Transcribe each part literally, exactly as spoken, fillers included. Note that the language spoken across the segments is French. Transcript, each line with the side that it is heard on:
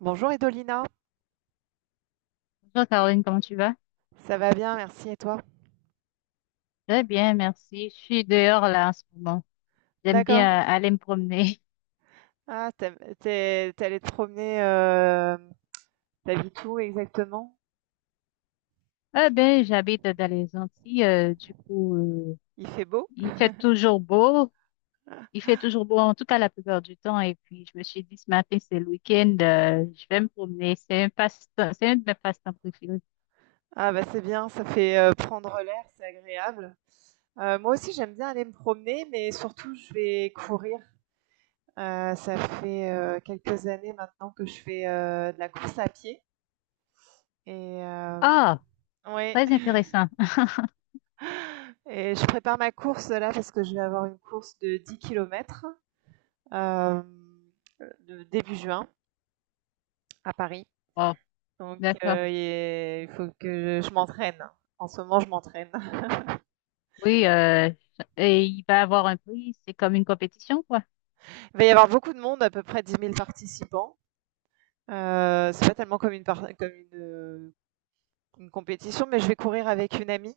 right: Bonjour Edolina,
left: Bonjour Caroline, comment tu vas?
right: ça va bien, merci et toi?
left: Très bien, merci. Je suis dehors là en ce moment. J'aime bien
right: D'accord.
left: euh, aller me promener.
right: Ah, t'aimes- t'es, t'es allée te promener, euh, t'habites où exactement?
left: Ah ben, j'habite dans les Antilles, euh, du coup, euh,
right: Il fait beau?
left: il fait toujours beau. Il fait toujours beau, en tout cas la plupart du temps. Et puis, je me suis dit ce matin, c'est le week-end, euh, je vais me promener. C'est un passe-temps, c'est un de mes passe-temps préférés.
right: Ah bah c'est bien, ça fait euh, prendre l'air, c'est agréable. Euh, moi aussi j'aime bien aller me promener, mais surtout je vais courir. Euh, ça fait euh, quelques années maintenant que je fais euh, de la course à pied. Et euh,
left: Ah,
right: ouais,
left: très intéressant.
right: et je prépare ma course là parce que je vais avoir une course de dix kilomètres, euh, de- début juin à Paris.
left: Oh,
right: Donc,
left: d'accord.
right: euh, et il faut que je m'entraîne. En ce moment, je m'entraîne.
left: Oui, euh, et il va avoir un prix. C'est comme une compétition, quoi.
right: Il va y avoir beaucoup de monde, à peu près dix mille participants. Euh, c'est pas tellement comme une, par- comme une, euh, une compétition, mais je vais courir avec une amie.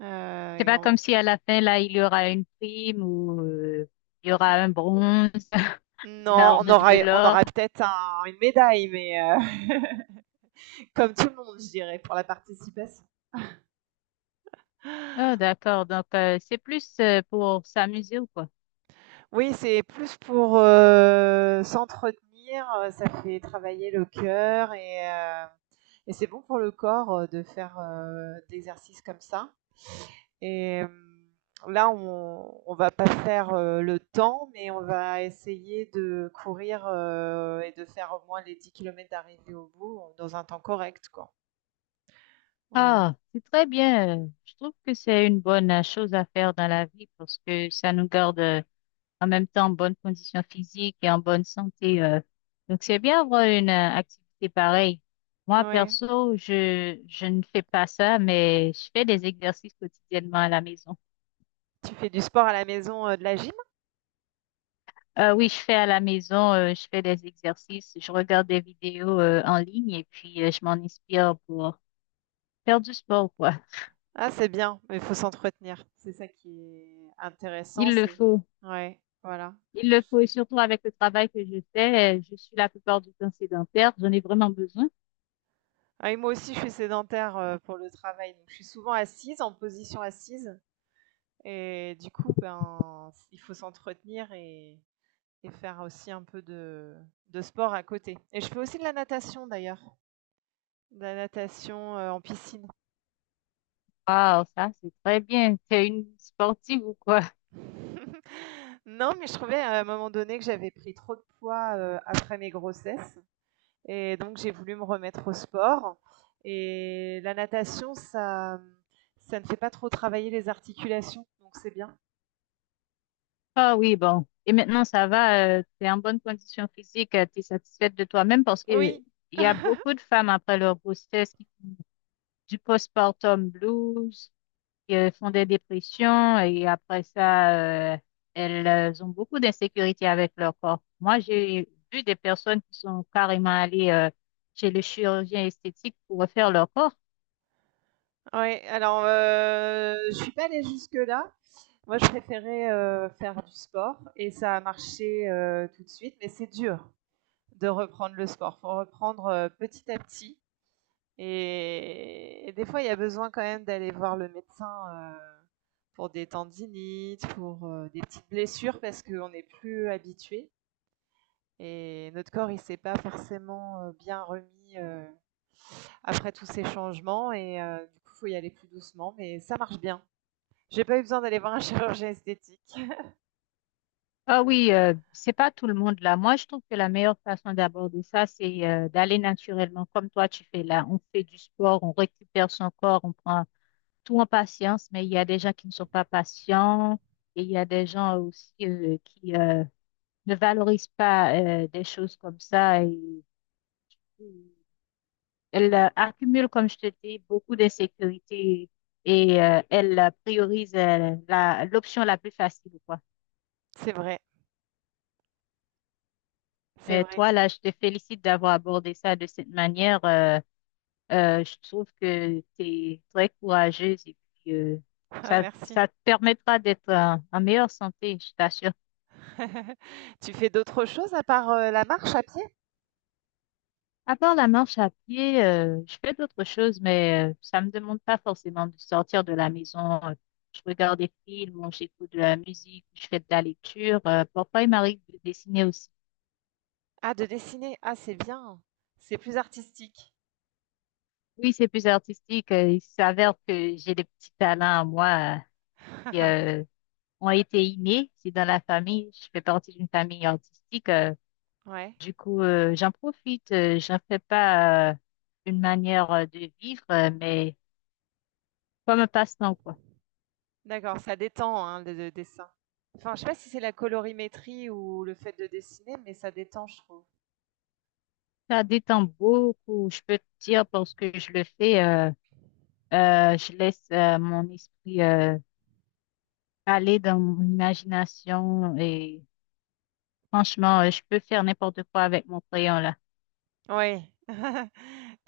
right: Euh,
left: C'est
right: et
left: pas comme
right: on-
left: si à la fin, là, il y aura une prime ou euh, il y aura un bronze, un
right: Non, on
left: argent,
right: aura,
left: de
right: on
left: l'or.
right: aura peut-être un- une médaille, mais euh, comme tout le monde, je dirais, pour la participation.
left: Ah, d'accord. Donc, euh, c'est plus euh, pour s'amuser ou quoi?
right: Oui, c'est plus pour, heu, s'entretenir, heu, ça fait travailler le cœur et heu et c'est bon pour le corps, heu, de faire, heu, d'exercices comme ça et hem, là, on on va pas faire, heu, le temps, mais on va essayer de courir, heu et de faire au moins les dix kilomètres d'arrivée au bout, euh, dans un temps correct, quoi. Voilà.
left: Ah, c'est très bien. Je trouve que c'est une bonne euh, chose à faire dans la vie parce que ça nous garde euh, en même temps en bonne condition physique et en bonne santé. euh. Donc, c'est bien avoir une euh, activité pareille. Moi,
right: Oui.
left: perso, je, je ne fais pas ça, mais je fais des exercices quotidiennement à la maison.
right: Tu fais du sport à la maison, heu, de la gym?
left: Euh, oui, je fais à la maison, euh, je fais des exercices, je regarde des vidéos euh, en ligne et puis euh, je m'en inspire pour faire du sport, quoi.
right: Ah, c'est bien, mais il faut s'entretenir. C'est ça qui est intéressant,
left: Il le
right: c'est,
left: faut.
right: ouais, voilà.
left: Il le faut et surtout avec le travail que je fais, euh, je suis la plupart du temps sédentaire, j'en ai vraiment besoin.
right: Ah, et moi aussi, je suis sédentaire euh, pour le travail, donc je suis souvent assise, en position assise, et du coup, ben, il faut s'entretenir et, et faire aussi un peu de, de sport à côté. Et je fais aussi de la natation d'ailleurs, de la natation euh, en piscine.
left: Waouh, ça, c'est très bien. T'es une sportive ou quoi?
right: Non, mais je trouvais à un moment donné que j'avais pris trop de poids euh, après mes grossesses. Et donc, j'ai voulu me remettre au sport. Et la natation, ça, ça ne fait pas trop travailler les articulations, donc c'est bien.
left: Ah oui, bon. Et maintenant, ça va, tu t'es en bonne condition physique, euh, t'es satisfaite de toi-même parce que euh,
right: Oui.
left: il y a beaucoup de femmes après leur grossesse qui font du postpartum blues, euh, font des dépressions et après ça, euh, elles euh, ont beaucoup d'insécurité avec leur corps. Moi, j'ai vu des personnes qui sont carrément allées euh, chez le chirurgien esthétique pour refaire leur corps.
right: Ouais, alors euh, je suis pas allée jusque-là. Moi, je préférais euh, faire du sport et ça a marché euh, tout de suite, mais c'est dur de reprendre le sport. Faut reprendre euh, petit à petit. Et, et des fois, il y a besoin quand même d'aller voir le médecin euh, pour des tendinites, pour euh, des petites blessures, parce qu'on n'est plus habitué. Et notre corps, il ne s'est pas forcément euh, bien remis euh, après tous ces changements. Et euh, du coup, il faut y aller plus doucement, mais ça marche bien. J'ai pas eu besoin d'aller voir un chirurgien esthétique.
left: Ah oui, euh, c'est pas tout le monde là. Moi, je trouve que la meilleure façon d'aborder ça, c'est euh, d'aller naturellement comme toi tu fais là. On fait du sport, on récupère son corps, on prend tout en patience, mais il y a des gens qui ne sont pas patients et il y a des gens aussi euh, qui euh, ne valorise pas euh, des choses comme ça. Et, elle euh, accumule, comme je te dis, beaucoup d'insécurité et euh, elle euh, priorise euh, la, l'option la plus facile, quoi.
right: C'est vrai, c'est
left: Mais
right: vrai.
left: toi, là, je te félicite d'avoir abordé ça de cette manière. Euh, euh, je trouve que tu es très courageuse et puis euh,
right: Ah,
left: ça,
right: merci.
left: ça te permettra d'être en en meilleure santé, je t'assure.
right: Tu fais d'autres choses à part euh, la marche à pied?
left: À part la marche à pied, euh, je fais d'autres choses, mais euh, ça me demande pas forcément de sortir de la maison. Euh, Je regarde des films, ou j'écoute de la musique, ou je fais de la lecture. Euh, parfois, il m'arrive de dessiner aussi.
right: Ah, de dessiner. Ah, c'est bien. C'est plus artistique.
left: Oui, c'est plus artistique. Euh, il s'avère que j'ai des petits talents à moi euh, qui euh, ont été innés. C'est dans la famille. Je fais partie d'une famille artistique. euh,
right: Ouais,
left: du coup, euh, j'en profite. Euh, j'en fais pas euh, une manière euh, de vivre, euh, mais comme un passe-temps, quoi.
right: d'accord, ça détend, hein, le le dessin. Enfin, je sais pas si c'est la colorimétrie ou le fait de dessiner, mais ça détend, je trouve.
left: Ça détend beaucoup, je peux te dire, parce que je le fais, euh, euh, je laisse euh, mon esprit euh, aller dans mon imagination et franchement, euh, je peux faire n'importe quoi avec mon crayon là.
right: Oui.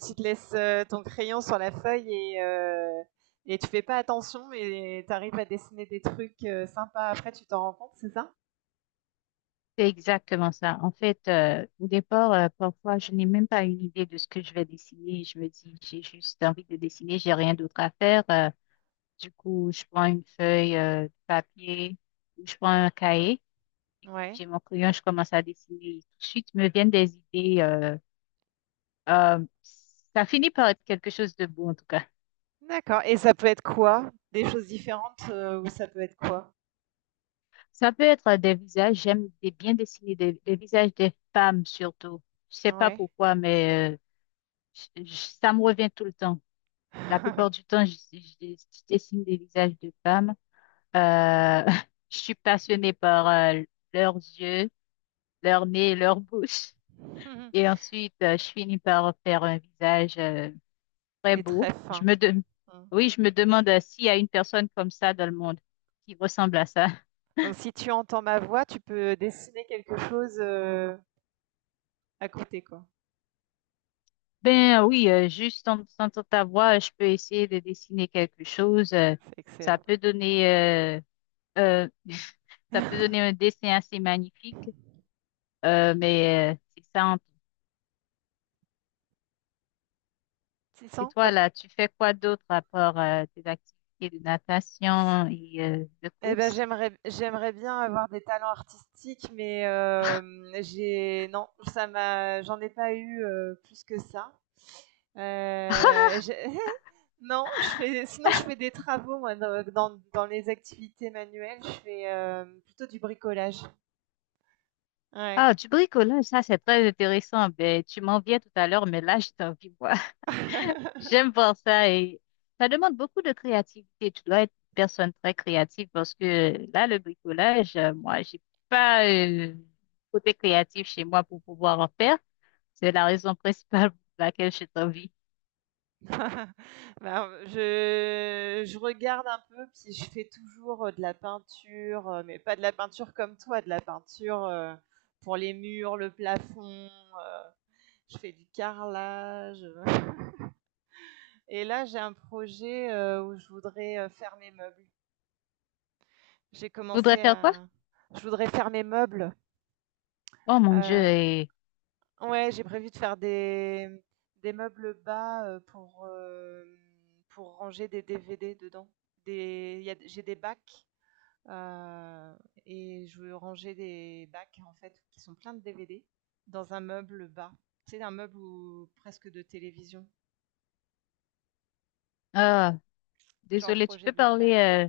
right: Tu te laisses, heu, ton crayon sur la feuille et heu et tu fais pas attention et tu arrives à dessiner des trucs, heu, sympas, après tu t'en rends compte, c'est ça?
left: C'est exactement ça. En fait, euh, au départ, euh, parfois, je n'ai même pas une idée de ce que je vais dessiner. Je me dis, j'ai juste envie de dessiner, j'ai rien d'autre à faire. Euh, du coup, je prends une feuille euh, de papier ou je prends un cahier,
right: Ouais,
left: j'ai mon crayon, je commence à dessiner. Tout de suite, me viennent des idées. euh, Euh, ça finit par être quelque chose de beau en tout cas.
right: d'accord, et ça peut être quoi? Des choses différentes, heu, ou ça peut être quoi?
left: Ça peut être des visages, j'aime des- bien dessiner des, des visages des femmes surtout. Je sais pas
right: Ouais.
left: pourquoi, mais euh, je- je- ça me revient tout le temps. La plupart du temps, je, je- je dessine des visages de femmes. Euh, je suis passionnée par euh, leurs yeux, leur nez, leur bouche. Et ensuite, euh, je finis par faire un visage euh, très
right: Les
left: beau.
right: très
left: Je
right: fins.
left: me de-
right: Mmh.
left: Oui, je me demande euh, s'il y a une personne comme ça dans le monde qui ressemble à ça.
right: Donc si tu entends ma voix, tu peux euh, dessiner quelque chose euh, à côté, quoi.
left: Ben oui, euh, juste en entendant ta voix, je peux essayer de dessiner quelque chose. Euh,
right: C'est
left: ça
right: excellent.
left: peut donner, euh, euh, ça peut donner un dessin assez magnifique. euh, mais euh, c'est ça. En Et
right: six cents
left: toi
right: Pas-
left: là, tu fais quoi d'autre à part euh, tes activités de natation et euh, de
right: Eh ben,
left: course?
right: j'aimerais j'aimerais bien avoir des talents artistiques, mais euh, j'ai non, ça m'a j'en ai pas eu euh, plus que ça. Euh, j'ai- non, je fais, sinon je fais des travaux moi dans, dans- dans les activités manuelles, je fais euh, plutôt du bricolage. Ouais.
left: Ah, du bricolage, ça c'est très intéressant. Ben tu m'en viens tout à l'heure, mais là j'ai envie. J'aime voir ça et ça demande beaucoup de créativité. Tu dois être une personne très créative parce que là, le bricolage, euh, moi, j'ai pas euh, côté créatif chez moi pour pouvoir en faire. C'est la raison principale pour laquelle j'ai envie.
right: Bah, je je regarde un peu, puis je fais toujours, heu, de la peinture, heu, mais pas de la peinture comme toi, de la peinture, heu, pour les murs, le plafond, heu, je fais du carrelage, et là, j'ai un projet, heu, où je voudrais, heu, faire mes meubles. J'ai
left: Tu
right: commencé
left: voudrais faire quoi?
right: à je voudrais faire mes meubles,
left: Oh mon Dieu.
right: heu
left: Et...
right: ouais, j'ai prévu de faire des, mmh, des meubles bas, heu, pour, hem, pour ranger des D V D dedans. Des il y a J'ai des bacs. Euh, et je veux ranger des bacs en fait qui sont pleins de D V D dans un meuble bas. C'est un meuble où- presque de télévision.
left: Ah,
right: J'ai un
left: désolée, tu
right: projet
left: peux
right: de le
left: parler,
right: faire.
left: euh,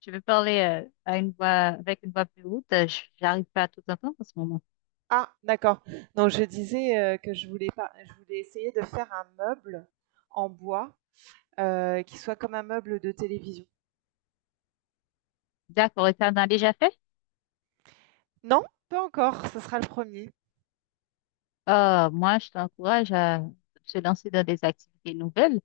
left: tu veux parler euh, à une voix, avec une voix plus haute. Euh, j- J'arrive pas à tout entendre en ce moment.
right: Ah, d'accord. Donc je disais euh, que je voulais pas, je voulais essayer de faire un meuble en bois euh, qui soit comme un meuble de télévision.
left: D'accord, et t'en as déjà fait?
right: Non, pas encore. Ce sera le premier.
left: Ah, moi, je t'encourage à se lancer dans des activités nouvelles.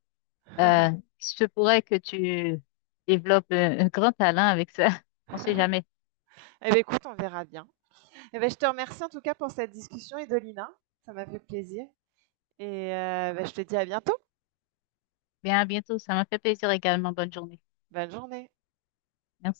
left: Euh, il se pourrait que tu développes un, un grand talent avec ça. On sait jamais.
right: Eh bien, écoute, on verra bien. Eh ben, je te remercie en tout cas pour cette discussion, Edolina. Ça m'a fait plaisir. Et euh, ben, je te dis à bientôt.
left: Bien, à bientôt. Ça m'a fait plaisir également. Bonne journée.
right: Bonne journée.
left: Merci.